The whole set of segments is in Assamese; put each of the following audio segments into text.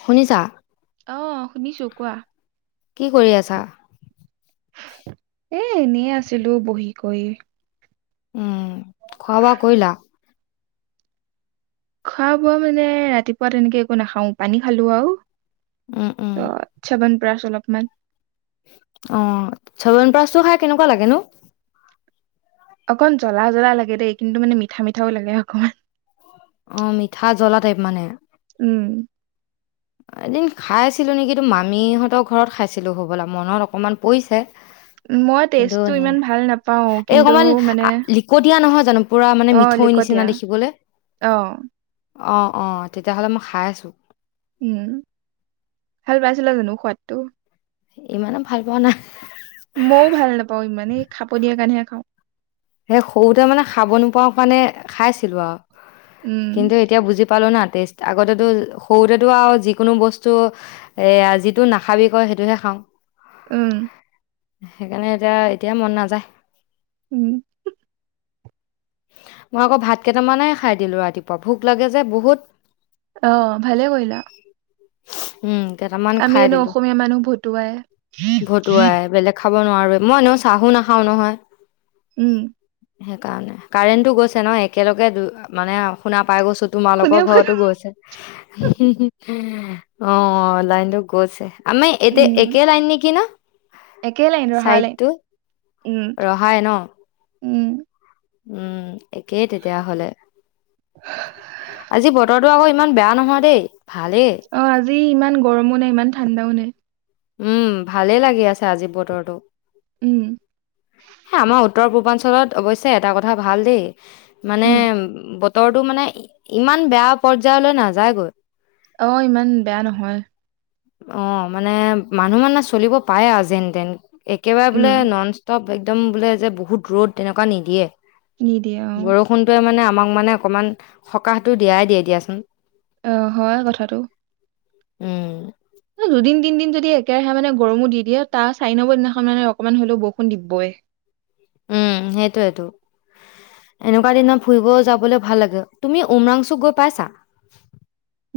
শুনিছাঁ অ শুনিছোঁ কোৱা? কি কৰি আছা? এ এনেই আছিলোঁ বহি কৰি। উম, খোৱা বোৱা কৰিলা? খোৱা বোৱা মানে ৰাতিপুৱা তেনেকে একো নাখাওঁ, পানী খালো আৰু উম উম ছবন প্ৰাছ অলপমান। অ' ছৱন প্ৰাছতো খাই কেনেকুৱা লাগে নো? অকন জ্বলা জ্বলা লাগে দেই কিন্তু মানে মিঠা মিঠাও লাগে অকমান। অ' মিঠা জ্বলা টাইপ মানে। উম। এদিন খাইছিলো নেকি মামিহঁতৰ ঘৰত খাইছিলো হ'বলা মনত অকমান পৰিছে। মই কিন্তু টেষ্টটো এ ইমান ভাল নাপাও এই কিন্তু অকমান মানে লিকটিয়া নহয় জানো। পুৰা মানে অ মিঠৈ নিচিনা লিকটীয়া দেখিবলে, অ অ' অ' তেতিয়াহ'লে মই খাইছোঁ। উম, ভাল পাইছিলা জানো সোৱাদটো? ইমানো ভাল পোৱা নাই। মও ভাল নাপাওঁ ইমানে এই খাব দিয়া কাৰণেহে খাওঁ। সেই সৰুতে মানে খাব নোপোৱাৰ কাৰণে খাইছিলো আৰু। উম কিন্তু এতিয়া বুজি পালো না তেইছ আগতেতো সৰুতেতো আৰু যিকোনো বস্তু এয়া যিটো নাখাবি কয় সেইটোহে খাওঁ। উম। সেইকাৰণে এতিয়া এতিয়া মন নাযায়। উম। মই আকৌ ভাত কেইটামানে খাই দিলো, ৰাতিপুৱা ভোক লাগে যে বহুত। অ' ভালে কৰিলা। উম, কেইটামান আমি খাই এনে দিলো, অসমীয়া মানুহ ভতুৱাই ভতুৱাই বেলেগ। খাব নোৱাৰোয়ে, মই এনেও চাহো নাখাওঁ নহয়। উম। সেইকাৰণে কাৰেণ্টটো গৈছে ন, একেলগে দু মানে শুনা পাই গৈছো, শুনিও তোমালোকৰ ঘৰতো গৈছে। অ' লাইনটো গৈছে। আমি এতিয়া উম একে লাইন নেকি না? একে লাইন ৰহা লাইন। উম ৰহাই ন? উম উম, একেই তেতিয়াহলে। আজি বতৰ টো আকৌ ইমান বেয়া নহয় দেই ভালেই। অ' আজি ইমান গৰমো নাই ইমান ঠাণ্ডাও নাই। উম, ভালেই লাগি আছে আজি বতৰটো। উম এ আমাৰ উত্তৰ-পূৰ্বাঞ্চলত অৱশ্যে এটা কথা ভাল দেই। মানে উম বতৰটো মানে ইমান বেয়া পৰ্যায়লৈ নাযায় গৈ। অ' ইমান বেয়া নহয়। অ' মানে মানুহ মানে চলিব পাৰে আৰু যেন তেন, একেবাৰে উম বোলে নন একদম বোলে যে বহুত ৰ'দ তেনেকুৱা নিদিয়ে। নিদিয়ে অ'। বৰষুণটোৱে মানে আমাক মানে অকমান সকাহটো দিয়াই দিয়ে দিয়াচোন। অ' হয় কথাটো। উম। দুদিন-তিনদিন যদি একেৰাহে মানে গৰমো দি দিয়ে তাৰ চাৰি নম্বৰ দিনাখন মানে অকমান হলেও বৰষুণ দিবই। উম, সেইটোৱেইটো। এনেকুৱা দিনত ফুৰিব যাবলৈ ভাল লাগে। তুমি উমৰাংচুক গৈ পাইছা?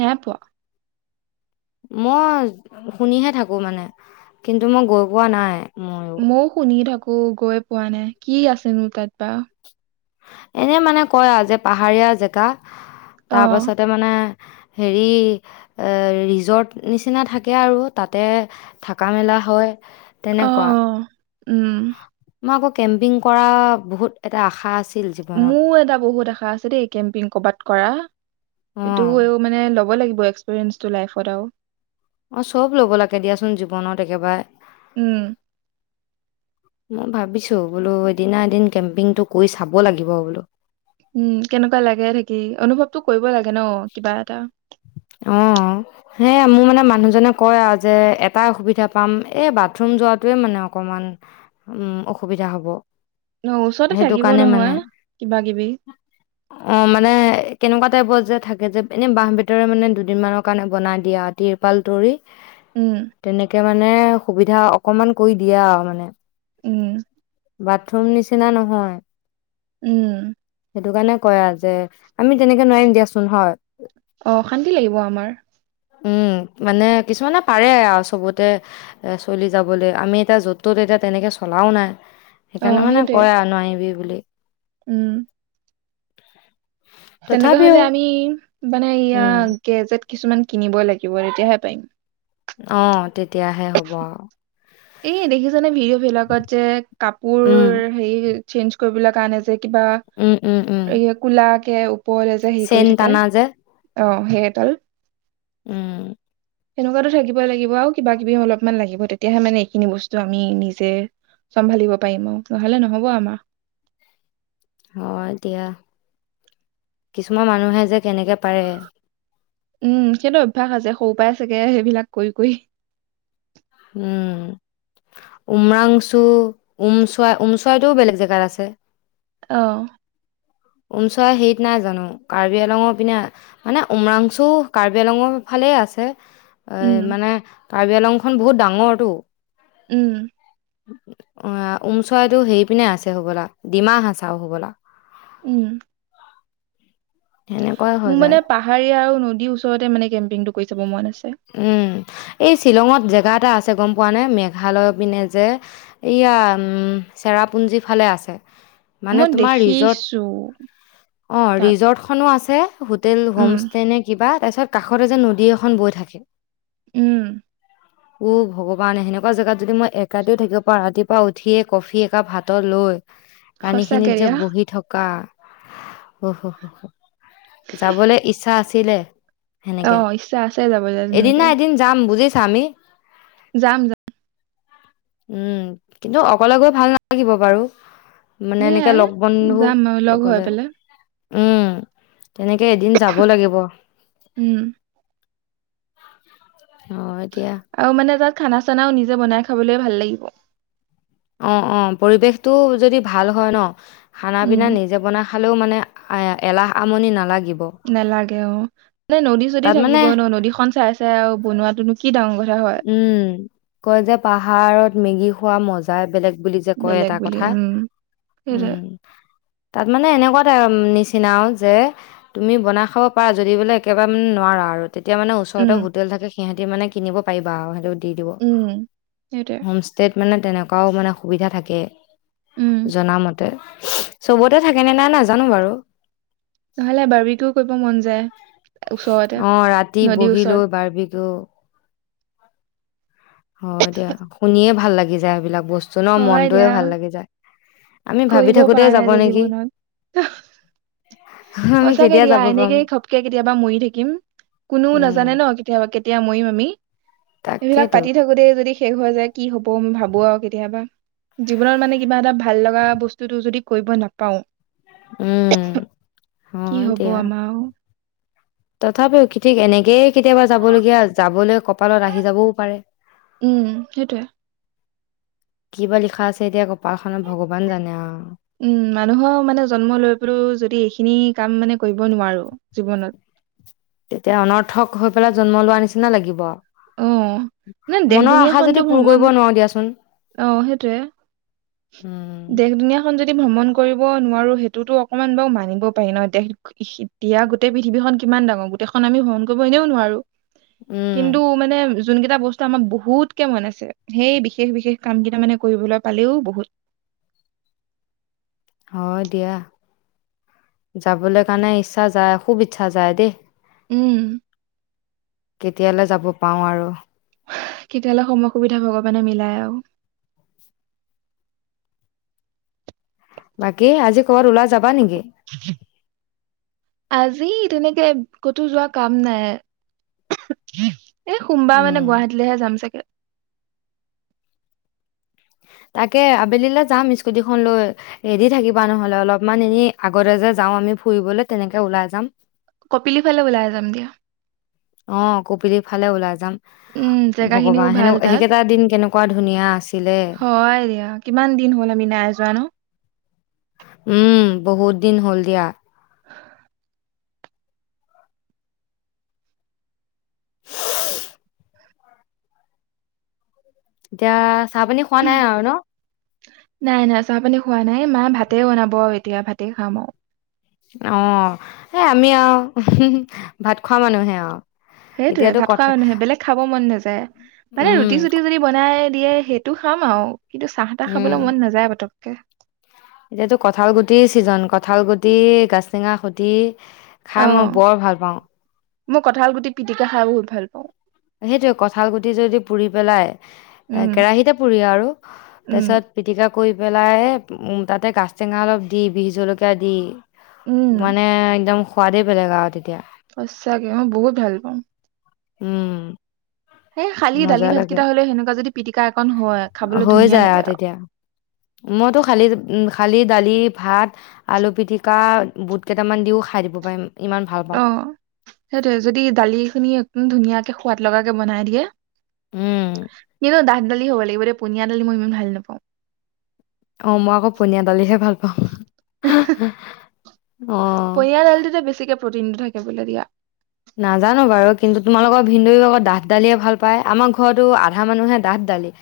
নাই পোৱা। মই শুনিহে থাকো মানে কিন্তু মই গৈ পোৱা নাই মোৰ। মইও শুনি থাকো গৈ পোৱা নাই কি আছেনো তাত বা? এনে মানে কয় আও যে পাহাৰীয়া জেগা অ তাৰ পাছতে মানে মানে হেৰি ৰিজৰ্ট নিচিনা থাকে আৰু তাতে থাকা মেলা হয়। অ তেনেকুৱা। অ উম মই আকৌ কেম্পিং কৰা বহুত এটা আশা আছে। মোও এটা বহুত আশা আছে দেই কেম্পিং কৰবাত কৰা। অ এইটো আৰু মানে ল'ব লাগিব এক্সপিৰিয়েঞ্চটো লাইফত আৰু অঁ চব ল'ব লাগে দিয়াচোন জীৱনত একেবাৰে। উম। মই ভাবিছোঁ বোলো এদিনা এদিন কেম্পিংটো কৰি চাব লাগিব বোলো। উম কেনেকুৱা লাগে থাকি অনুভৱতটো কৰিব লাগে ন কিবা এটা অ। হে মোৰ মানে মানুহজনে কয় আৰু যে এটাই অসুবিধা পাম। এই বাথৰুম যোৱাটোৱে মানে অকমান। উম অসুবিধা হ'ব। অহ ওচৰতে সেইটো থাকিব কাৰণে মানে নহয় কিবা কিবি। অ মানে কেনেকুৱা টাইপৰ যে থাকে যে এনে বাঁহ বেত ৰে মানে দুদিনমানৰ কাৰণে বনাই দিয়া আটিৰ তৃপাল তৰি উম তেনেকে মানে সুবিধা অকমান কৰি দিয়া আ মানে। উম। বাথৰুম নিচিনা নহয়। উম। সেইটো কাৰণে কয় যে আমি তেনেকে নোৱাৰিম দিয়াচোন হয়? অশান্তি লাগিব আমাৰ। উম মানে কিছুমানে পাৰে আৰু চবতে চলি যাবলৈ। আমি এতিয়া য'ত ত'ত এতিয়া তেনেকৈ চলাও নাই। অ সেইকাৰণে মানে সেইটোৱে কয় আৰু নোৱাৰিবি বুলি। উম। [unintelligible] তেনেকোৱা তথাপিও হলে আমি মানে ইয়া উম গেজেট কিছুমান কিনিব লাগিব তেতিয়াহে পাৰিম। অ তেতিয়াহে হ'ব আৰু এই দেখিছানে ভিডিঅ' বিলাকত যে কাপোৰ উম, হেৰি চেঞ্জ কৰিবলৈ কাৰণে যে কিবা উম, উম, উম। এই কোলাকে ওপৰলে যে হেৰি চেন কৰি থাকে টানা যে আহ সেই এডাল উম, সেনেকোৱাতো থাকিব লাগিব আৰু কিবা কিবি অলপমান লাগিব তেতিয়াহে মানে সেইখিনি বস্তু আমি নিজে চম্ভালিব পাৰিম আৰু নহলে নহব আমাৰ। অ এতিয়া। কিছুমান মানুহে যে কেনেকে পাৰে। উম সেইটো অভ্যাস আছে সৰু পৰাই চাগে সেইবিলাক কৰি কৰি উম উমৰাংচু, ওমচৰাই ওমচৰাইটোও বেলেগ জেগাত আছে। অঁ। উমচৰা হেৰিত নাই জানো কাৰ্বি আলঙৰ পিনে [unintelligible] মানে উমৰাংচু কাৰ্বি আলঙৰ ফালে আছে। এ উম, মানে কাৰ্বি আলংখন বহুত ডাঙৰটো। উম' অ' ওমচৰাইটো হেৰি পিনে আছে হ'বলা, ডিমাহাচাও হ'বলা। উম তেনেকুৱাই হৈ যায়। পাহাৰী আৰু নদীৰ ওচৰতে মানে কেম্পিং টো কৰি চাব মন আছে। উম, এই শ্বিলঙত জেগা এটা আছে গম পোৱা নে, মেঘালয় পিনে যে এইয়া চেৰাপুঞ্জী ফালে আছে। মানে মই তোমাৰ ৰিজৰ্ট দেখিছো অ' তাত ৰিজৰ্টখনো আছে, হোটেল হোম উম, ষ্টে নে কিবা, তাৰপিছত কাষতে যে নদী এখন বৈ থাকে [inaudible] উম [inaudible] উ ভগৱান, সেনেকুৱা জেগাত যদি মই এক ৰাতিও থাকিব পাৰায়, ৰাতিপুৱা উঠিয়ে কফি একাপ হাতত লৈ পানী খিনিত সঁচাকে যে দিয়া বহি থকা! উহ, উহ, উহ, উহ যাবলৈ ইচ্ছা আছিলে সেনেকে। অ', ইচ্ছা আছে যাবলৈ। এদিন তেনেকে না এদিন যাম বুজিছা আমি? যাম যা উম, কিন্তু অকলে গৈ ভাল নালাগিব বাৰু। মানে এনেকে সেয়াই লগ বন্ধু যাম আৰু লগ হৈ লৈগলে। পেলাই উম, তেনেকে এদিন যাব লাগিব। উম। অ' এতিয়া আৰু মানে তাত খানা চানাও নিজে বনাই খাবলৈ ভাল লাগিব। অ', অ' পৰিৱেশটো যদি ভাল হয় ন, খানা উম। পিনা নিজে বনাই খালেও মানে এলাহ আমনি নালাগিব। নালাগে অ'। মানে নদী চদি তাত মানে থাকিব ন, নদীখন চাই চাই আৰু বনোৱাতোনো কি ডাঙৰ কথা হয় উম, কয় যে পাহাৰত মেগী খোৱা মজ জাই বেলেগ বুলি যে কয় বেলেগ এটা বুলি কথা, উম সেইটোৱে উম তাত মানে এনেকুৱা টা নিচিনাও যে তুমি বনাই খাব পাৰা, যদি বোলে একেবাৰে মানে নোৱাৰা আৰু তেতিয়া মানে ওচৰতে উম হোটেল থাকে, সিহঁতি মানে কিনিব পাৰিবা আও, সেইটো দি দিব। উম সেইটোৱে হোম ষ্টেত মানে তেনেকুৱাও মানে সুবিধা থাকেই। উম জনা মতে, চবতে থাকেনে নাই নাজানোঁ বাৰু নহ'লে বাৰ্বিটোও কৰিব মন যায়। ওচৰতে অ', ৰাতি নদীৰ বহি ওচৰত লৈ বাৰ্বিটোও হয় দিয়া, শুনিয়ে ভাল লাগি যায় এইবিলাক বস্তু ন, হয় মনটোযৱে দিয়া ভাল লাগি যায়। আমি ভাবি কৰিব থাকোতে পাৰা যাব নাই যে নেকি জীৱনত। আমি সঁচাকে কেতিয়া দিয়া, যাব পাম এনেকে ঘপকে কেতিয়াবা মৰি থাকিম, কোনেও উম নাজানে ন কেতিয়াবা কেত তিয়া মৰিম আমি, সেইবিলাক তাকেতো পাতি থাকো যদি শেষ হৈ যায়, কি হ'ব মই ভাবোঁ আৰু কেতিয়াবা। জীৱনত মানে কিবা এটা ভাল লগা বস্তুটোও যদি কৰিব নাপাওঁ উম কি হয় হব দিয়া আমাৰ আও তথাপিও কি ঠিক এনেকেই কেতিয়াবা যাব লগীয়া, যাবলৈ কপালত আহি যাবও পাৰে! উম সেইটোয়ে কি বা লিখা আছে এতিয়া কপাল খনত ভগৱান জানে আৰু। উম', মানুহৰ মানে জন্ম লৈ পেলওঁ যদি এইখিনি কাম মানে কৰিব নোৱাৰো জীৱনত। তেতিয়া অনৰ্থক হৈ পেলাই জন্ম লোৱাৰ নিচিনা লাগিব। অ মানে দেশ মনৰ আশা দুুনীয়াখনতো যদি পূৰ ভ্ৰমণ কৰিব নোৱাৰো দিয়াচোন। অ', সেটোৱে। উম দেশ দুনীয়াখনন যদি ভ্ৰমণ কৰিব নোৱাৰো, সেইটোতো অকনমান বাৰু মানিব পাৰি ন'। দেশ এতিয়া গোটেই পৃথিৱীখন কিমান ডাঙৰ, গোটেইখন আমি ভ্ৰমণ কৰিব এনেওঁ নোৱাৰো। উম কিন্তু মানে যোন কেইটা বস্তু আমাক বহুতকে মন আছে, সেই বিশেষ বিশেষ কাম কেইটা মানে কৰিবলৈ পালেওঁ বহুত। হয়', দিয়া, যাবলৈ কাৰণে ইচ্ছা যায় খুব ইচ্ছা যায় দেই। উম',। কেতিয়ালৈ যাব পাওঁ আৰু। কেতিয়ালৈ সময় সুবিধা ভগৱানে মিলায় আৰু। বাকী আজি ক'ৰবাত ওলাই যাবা নেকি? আজি তেনেকে ক'তো যোৱা কাম নাই। এই সোমবাৰ উম মানে গুৱাহাটীলৈহে যাম চাগে। তাকে আবেলিলৈ যাম স্কুটিখন লৈ। ৰেডি থাকিবা নহ'লে অলপমান, এনেই আগতে যে যাও আমি ফুৰিবলে তেনেকে ওলাই যাম। কপিলি ফালে ওলাই যাম দিয়া। অ', কপিলি ফালে ওলাই যাম। উম জেগা খিনিও ভগৱান সেনেক ভাল তাত সেইকেইটা দিন কেনেকুৱা ধুনীয়া আছিলে। হয়', দিয়। কিমান দিন হ'ল আমি নাই যোৱা ন'? উম', বহুত দিন হ'ল দিয়া। এতিয়া চাহ পানী খোৱা নাই আৰু ন'? নাই- নাই চাহ পানী খোৱা নাই, মা ভাতেই বনাব আৰু এতিয়া ভাতেই খাম আৰু। অ', এ' আমি আৰু ভাত খোৱা মানুহে আৰু। সেইটোৱয়ে এতিয়াতো ভাত খোৱা কথা মানুহে বেলেগ খাব মন নাযায়, মানে উম, ৰুটি-চুটি যদি বনাই দিয়ে সেইটো খাম আৰু, কিন্তু চাহ-তাহ উম, খাবলৈ মন নাযায় পতককে। এইটো কঁঠাল গুটিৰ ছিজন, কঠাল গুটি গাছটঙা খুতি অ খাই মই বৰ ভাল পাওঁ। মই কঁঠাল গুটি পিটিকা খাই বহুত ভাল পাওঁ। সেইটোয়ে কঠাল গুটি যদি পুৰি পেলাই, এ' উম কেৰাহিতে পুৰি আৰু তাৰ উম পিছত পিটিকা কৰি পেলাই, তাতে গাছটেঙা অলপ দি বিষ জলকীয়া দি উম মানে একদম সোৱাদে বেলেগ আৰু তেতিয়া। সঁচাকে মই বহুত ভাল পাওঁ। উম',। সেই শালি মজা দালি লাগে ভাতকেইটা হ'লে সেনেকুৱা যদি পিটিকা অকন হয়। খাবলৈ হৈ ধুনীয়া যায় লাগে আৰু। তেতিয়া। মইতো খালী- খালী দালি, ভাত আলু পিটিকা বুট কেইটামান দিওঁ খাই দিব পাৰিম। ইমান ভাল পাওঁ অ', সেইটয়ে যদি দালি খিনি একদম ধুনীয়াকে সোৱাদ লগা কে বনাই দিয়ে। উম এ' ন' ডাঠ দালি হ'ব লাগিব, দে পনীয়া দালি মই ইমান ভাল নাপাওঁ। অ' মই আকৌ পনীয়া দালিহে ভাল পাওঁ। অ পনীয়া দালটোতে বেছিকে প্ৰটিনটো থাকে বোলে দিয়া। নাজানো বাৰু, কিন্তু তোমালৰ ভন্দই অক ডাঠ দালিয়ে ভাল পাই আমাৰ ঘৰতো আধা মানুহে ডাঠ দালি,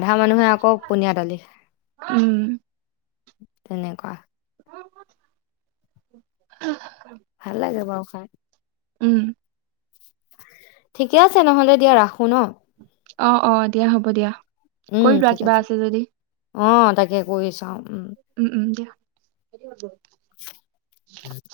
আধা মানুহে আকৌ পনীয়া দালি। উম। তেনেকুৱা। [inaudible] ভাল লাগে বাৰু খায়। উম। ঠিকে আছে নহ'লে দিয়া ৰাখোঁ ন'! অ', অ', দিয়া হ'ব দিয়া। উম কৰি লোৱা ঠিক কিবা আছে যদি অ তাকে কৰি চাওঁ উম উম, উম, দিয়া। [unintelligible] [inaudible]